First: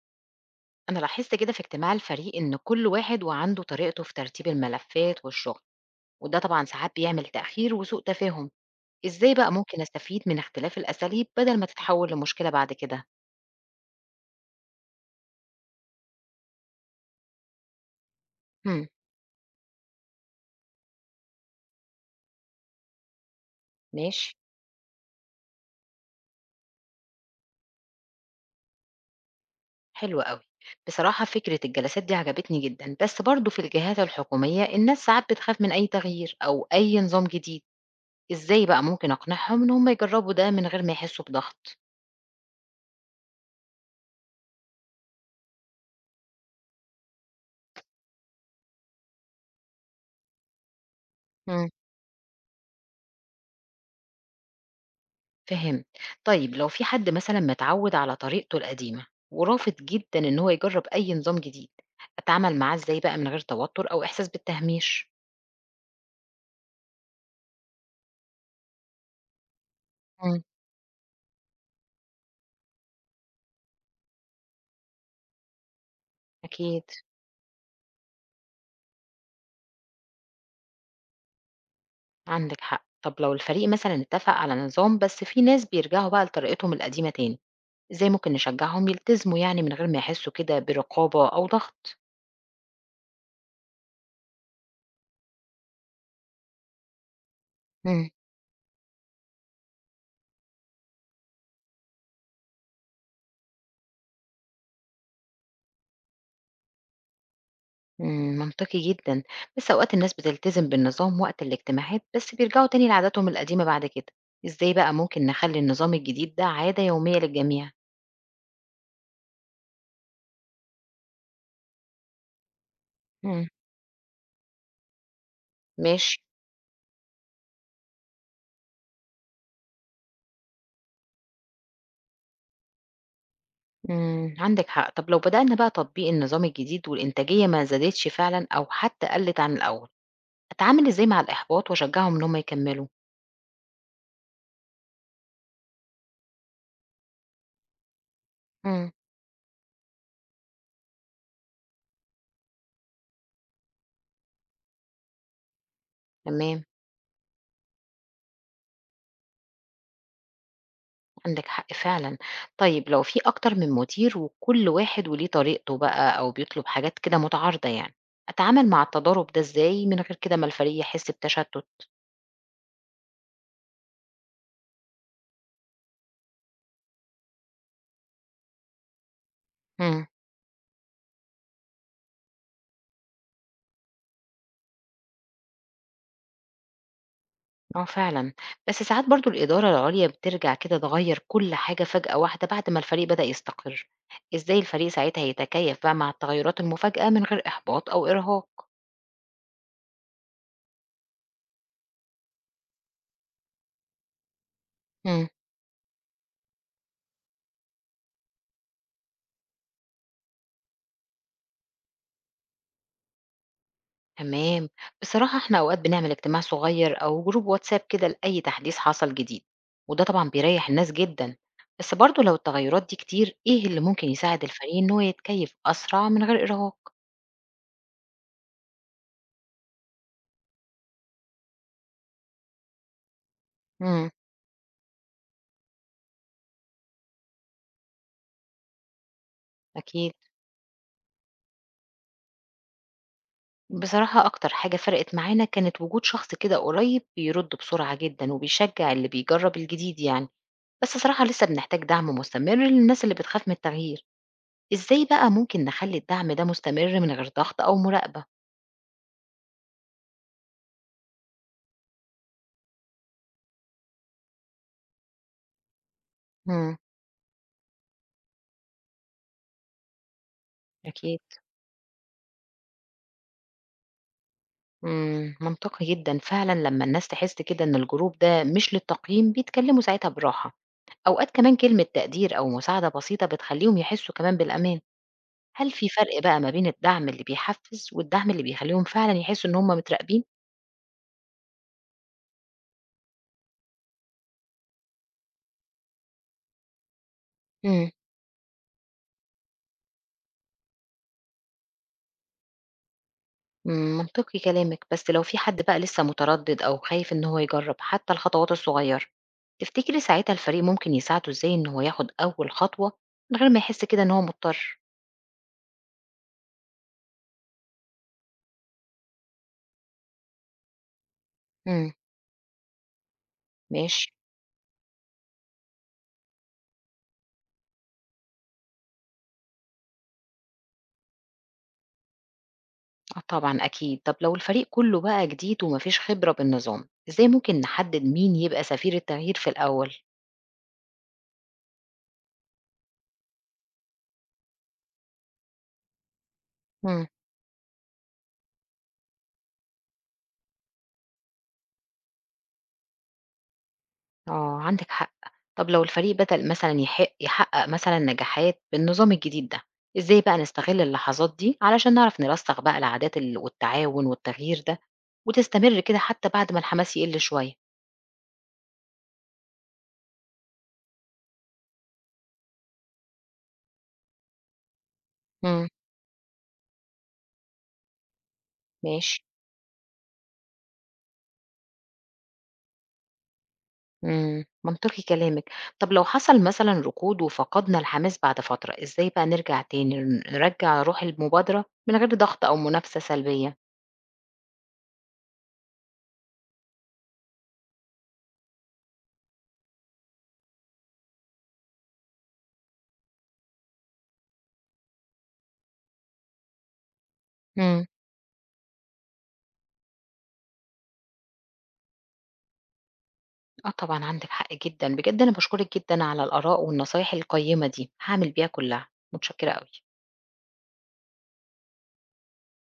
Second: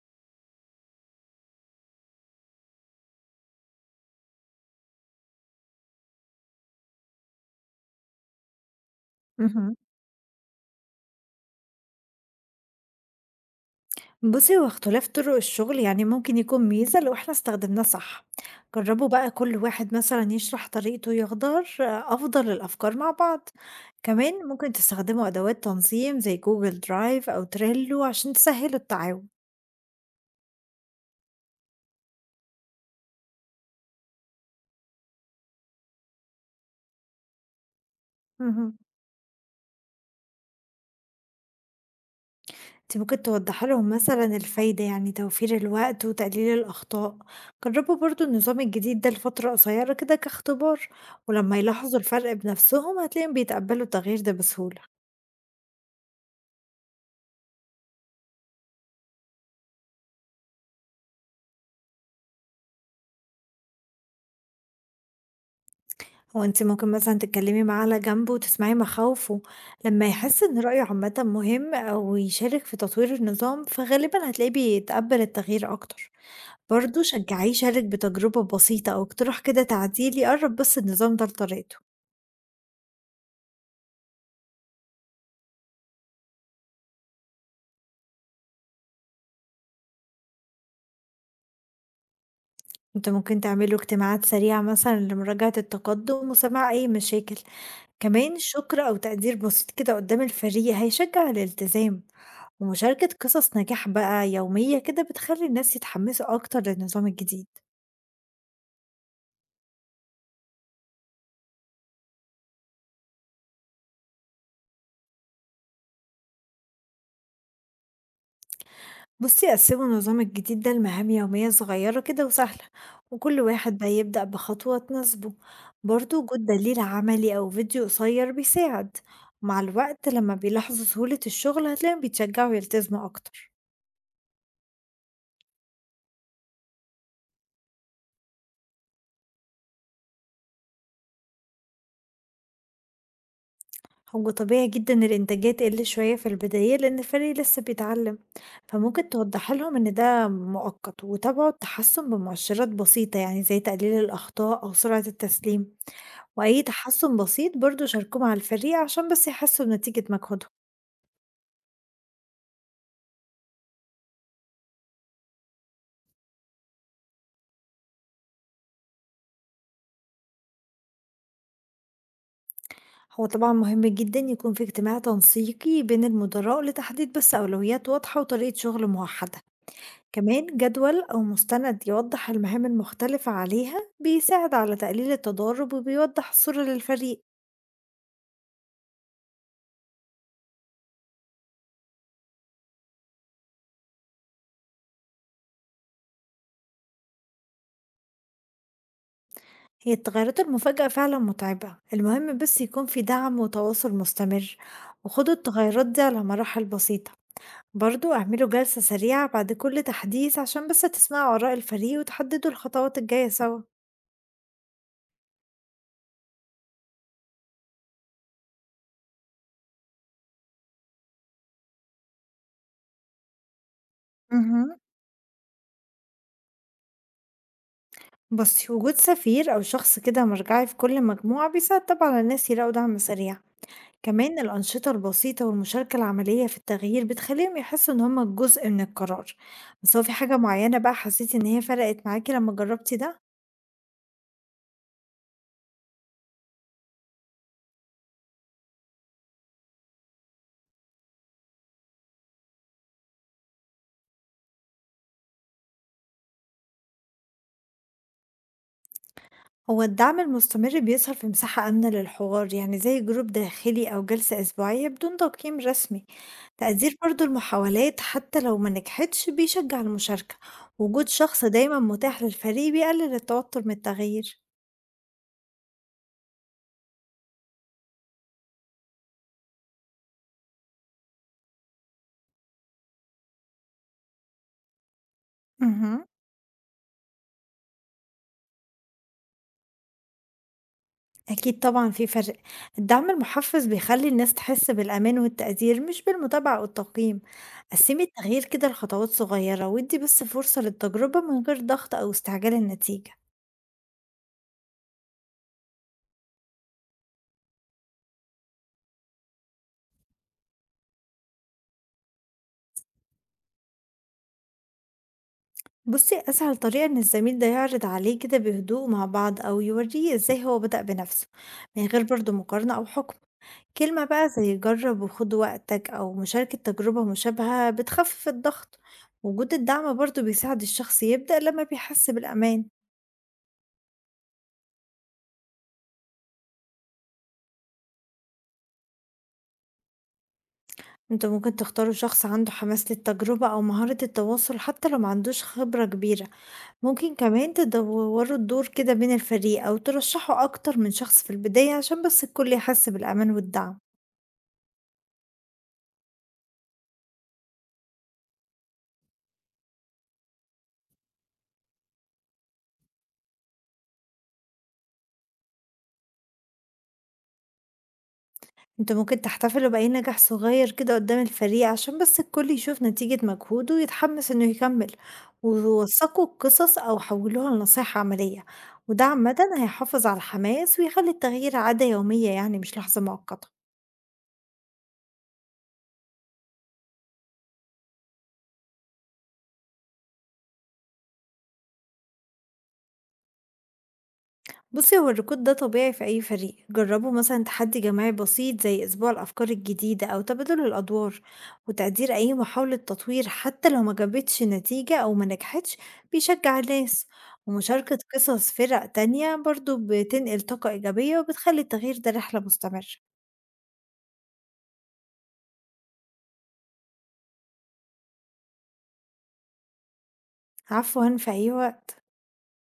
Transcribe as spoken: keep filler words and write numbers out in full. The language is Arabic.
أنا لاحظت كده في اجتماع الفريق إن كل واحد وعنده طريقته في ترتيب الملفات والشغل، وده طبعا ساعات بيعمل تأخير وسوء تفاهم. إزاي بقى اهم. ممكن أستفيد من اختلاف الأساليب بدل ما تتحول لمشكلة بعد كده؟ بُصّي، هو اختلاف طرق الشغل يعني ممكن يكون ميزة لو إحنا استخدمناه صح. هم. جرّبوا بقى كل واحد مثلًا يشرح طريقته يختار أفضل الأفكار مع بعض. ماشي. كمان ممكن تستخدموا أدوات تنظيم زي Google Drive أو Trello عشان تسهّلوا التعاون. حلو قوي. بصراحة فكرة الجلسات دي عجبتني جدا، بس برضو في الجهات الحكومية الناس ساعات بتخاف من أي تغيير أو أي نظام جديد. إزاي اهم. بقى ممكن أقنعهم إن هم يجربوا ده من غير ما يحسوا بضغط؟ أنتِ ممكن توضّحي لهم مثلًا الفايدة، يعني توفير الوقت وتقليل الأخطاء. جرّبوا برضه النظام الجديد ده لفترة قصيّرة كده كاختبار، ولمّا يلاحظوا الفرق بنفسهم هتلاقيهم بيتقبّلوا التغيير ده بسهولة. فهمت. طيب لو في حد مثلًا متعوّد على طريقته القديمة، ورافض جدًا إن هو يجرّب أي نظام جديد، أتعامل معاه إزاي بقى من غير توتُّر أو إحساس بالتهميش؟ هو أنتِ ممكن مثلًا تتكلمي معاه على جنبه وتسمعي مخاوفه، لمّا يحس إمم، إن رأيه عامةً مهم أو يشارك في تطوير النظام، فغالبًا هتلاقيه بيتقبل التغيير أكتر. أكيد. برضه شجعيه يشارك بتجربة بسيطة أو اقتراح كده تعديل يقرب بس النظام ده لطريقته. عندِك حق. طب لو الفريق مثلًا اتفق على نظام بس في ناس بيرجعوا بقى لطريقتهم القديمة تاني، إزاي ممكن نشجّعهم يلتزموا يعني من غير ما يحسّوا كده برقابة أو ضغط؟ أنتم ممكن تعملوا اجتماعات سريعة مثلًا لمراجعة التقدم وسماع أي مشاكل. إمم. كمان شكر أو تقدير بسيط كده قدام الفريق هيشجع الالتزام، ومشاركة قصص نجاح بقى يومية كده بتخلي الناس يتحمسوا أكتر للنظام الجديد. إمم، منطقي جدًا، بس أوقات الناس بتلتزم بالنظام وقت الاجتماعات، بس بيرجعوا تاني لعاداتهم القديمة بعد كده، إزاي بقى ممكن نخلّي النظام الجديد ده عادة يومية للجميع؟ بُصّي، قسّموا النظام الجديد ده لمهام يومية صغيّرة كده وسهلة، وكل إمم. واحد بقى يبدأ بخطوة تناسبه. برضه ماشي. وجود دليل عملي أو فيديو قصيّر بيساعد، ومع الوقت لمّا بيلاحظوا سهولة الشغل هتلاقيهم بيتشجعوا يلتزموا أكتر. إمم، عندِك حق، طب لو بدأنا بقى تطبيق النظام الجديد والإنتاجية ما زادتش فعلًا أو حتى قلِّت عن الأول، أتعامل إزاي مع الإحباط وأشجعهم إن هم يكمّلوا؟ هو طبيعي جدًا الإنتاجية تقل شوية في البداية لإن الفريق لسه بيتعلم. إمم. فممكن توضّحي لهم إن ده مؤقت وتابعوا التحسّن بمؤشرات بسيطة يعني زي تقليل الأخطاء أو سرعة التسليم. وأي تمام. تحسُّن بسيط برضه شاركوه مع الفريق عشان بس يحسّوا بنتيجة مجهودهم. عندِك حق فعلًا. طيب لو في أكتر من مدير وكل واحد وليه طريقته بقى أو بيطلب حاجات كده متعارضة يعني، أتعامل مع التضارب ده إزاي من غير كده ما الفريق يحس بتشتُّت؟ هو طبعًا مهم جدًا يكون في اجتماع تنسيقي بين المدراء لتحديد بس أولويات واضحة وطريقة شغل موحدة. إمم. كمان جدول أو مستند يوضّح المهام المختلفة عليها بيساعد على تقليل التضارب وبيوضّح الصورة للفريق. آه فعلًا. بس ساعات برضه الإدارة العُليا بترجع كده تغيّر كل حاجة فجأة واحدة بعد ما الفريق بدأ يستقر. إزاي الفريق ساعتها يتكيّف بقى مع التغيُّرات المفاجئة من غير إحباط أو إرهاق؟ هي التغيرات المفاجئة فعلًا مُتعبة، المهم بس يكون في دعم وتواصل مستمر، إمم. وخدوا التغيرات دي على مراحل بسيطة. برضو اعملوا جلسة سريعة بعد كل تحديث عشان بس تسمعوا آراء الفريق وتحددوا الخطوات الجاية سوا. تمام. بصراحة احنا اوقات بنعمل اجتماع صغير او جروب واتساب كده لأي تحديث حصل جديد، وده طبعا بيريح الناس جدا. بس برضو لو التغيرات دي كتير، ايه اللي ممكن يساعد الفريق مهم. ان هو يتكيف اسرع من غير ارهاق؟ بصي وجود سفير أو شخص كده مرجعي في كل مجموعة بيساعد طبعا الناس يلاقوا دعم سريع. امم. كمان الأنشطة البسيطة والمشاركة العملية في التغيير بتخليهم يحسوا إن هما جزء من القرار. بس هو في أكيد. حاجة معينة بقى حسيتي إن هي فرقت معاكي لما جربتي ده؟ بصراحة اكتر حاجة فرقت معانا كانت وجود شخص كده قريب بيرد بسرعة جدا وبيشجع اللي بيجرب الجديد يعني. بس صراحة لسه بنحتاج دعم مستمر للناس اللي بتخاف من التغيير. ازاي بقى ممكن نخلي الدعم ده مستمر من غير ضغط او مراقبة؟ هو الدعم المستمر بيظهر في مساحة آمنة للحوار يعني زي جروب داخلي أو جلسة أسبوعية بدون تقييم رسمي. امم. تقدير برضو المحاولات حتى لو ما نجحتش بيشجع المشاركة. وجود أكيد. شخص دايما متاح للفريق بيقلل التوتر من التغيير. إمم، منطقي جدًا فعلًا لمّا الناس تحس كده إن الجروب ده مش للتقييم، بيتكلموا ساعتها براحة، أوقات كمان كلمة تقدير أو مساعدة بسيطة بتخلّيهم يحسّوا كمان بالأمان. هل في مهم. فرق بقى ما بين الدعم اللي بيحفّز والدعم اللي بيخلّيهم فعلًا يحسّوا إن هُم متراقبين؟ أكيد طبعا في فرق. الدعم المحفز بيخلي الناس تحس بالأمان والتقدير مش بالمتابعة أو التقييم. إمم. قسمي التغيير كده لخطوات صغيرة ودي بس فرصة للتجربة من غير ضغط أو استعجال النتيجة. إمم، منطقي كلامِك، بس لو في حد بقى لسه متردد أو خايف إن هو يجرّب حتى الخطوات الصغيّرة، تفتكري ساعتها الفريق ممكن يساعده إزاي إن هو ياخد أول خطوة من غير ما يحس كده إن هو مضطر؟ بُصّي، أسهل طريقة إن الزميل ده يعرض عليه كده بهدوء مع بعض أو يورّيه إزاي هو بدأ بنفسه، من إمم. غير برضه مقارنة أو حكم. كلمة ماشي. بقى زي جرّب وخُد وقتك أو مشاركة تجربة مشابهة بتخفف الضغط، وجود الدعم برضه بيساعد الشخص يبدأ لمّا بيحس بالأمان. آه طبعًا أكيد، طب لو الفريق كله بقى جديد وما فيش خبرة بالنظام، إزاي ممكن نحدد مين يبقى سفير التغيير في الأول؟ أنتم ممكن تختاروا شخص عنده حماس للتجربة أو مهارة التواصل حتى لو ما عندوش خبرة كبيرة. مم. ممكن كمان تدوّروا الدور كده بين الفريق أو ترشّحوا أكتر من شخص في البداية عشان بس الكل يحس بالأمان والدعم. آه عندِك حق، طب لو الفريق بدأ مثلًا يحق يحقق مثلًا نجاحات بالنظام الجديد ده، إزاي بقى نستغل اللحظات دي علشان نعرف نرسخ بقى العادات ال والتعاون والتغيير ده وتستمر كده حتى بعد ما الحماس يقل شوية؟ انتوا ممكن تحتفلوا بأي نجاح صغير كده قدام الفريق عشان بس الكل يشوف نتيجة مجهوده ويتحمس انه يكمل. مم. ووثقوا القصص او حولوها لنصايح عملية. وده ماشي. عامة هيحافظ على الحماس ويخلي التغيير عادة يومية يعني مش لحظة مؤقتة. إمم، منطقي كلامِك. طب لو حصل مثلًا ركود وفقدنا الحماس بعد فترة، إزاي بقى نرجع تاني ن نرجّع روح المبادرة من غير ضغط أو منافسة سلبية؟ بصي هو الركود ده طبيعي في أي فريق. جربوا مثلا تحدي جماعي بسيط زي أسبوع الأفكار الجديدة أو تبادل الأدوار. وتقدير أي محاولة تطوير حتى لو ما جابتش نتيجة أو ما نجحتش بيشجع الناس. إمم، ومشاركة قصص فرق تانية برضو بتنقل طاقة إيجابية وبتخلي التغيير ده رحلة مستمرة. آه طبعًا عندِك حق جدًا، بجد أنا باشكرِك جدًا على الآراء والنصايح القيّمة دي، هاعمل بيها كلّها، متشكرة أوي. عفوا في أي وقت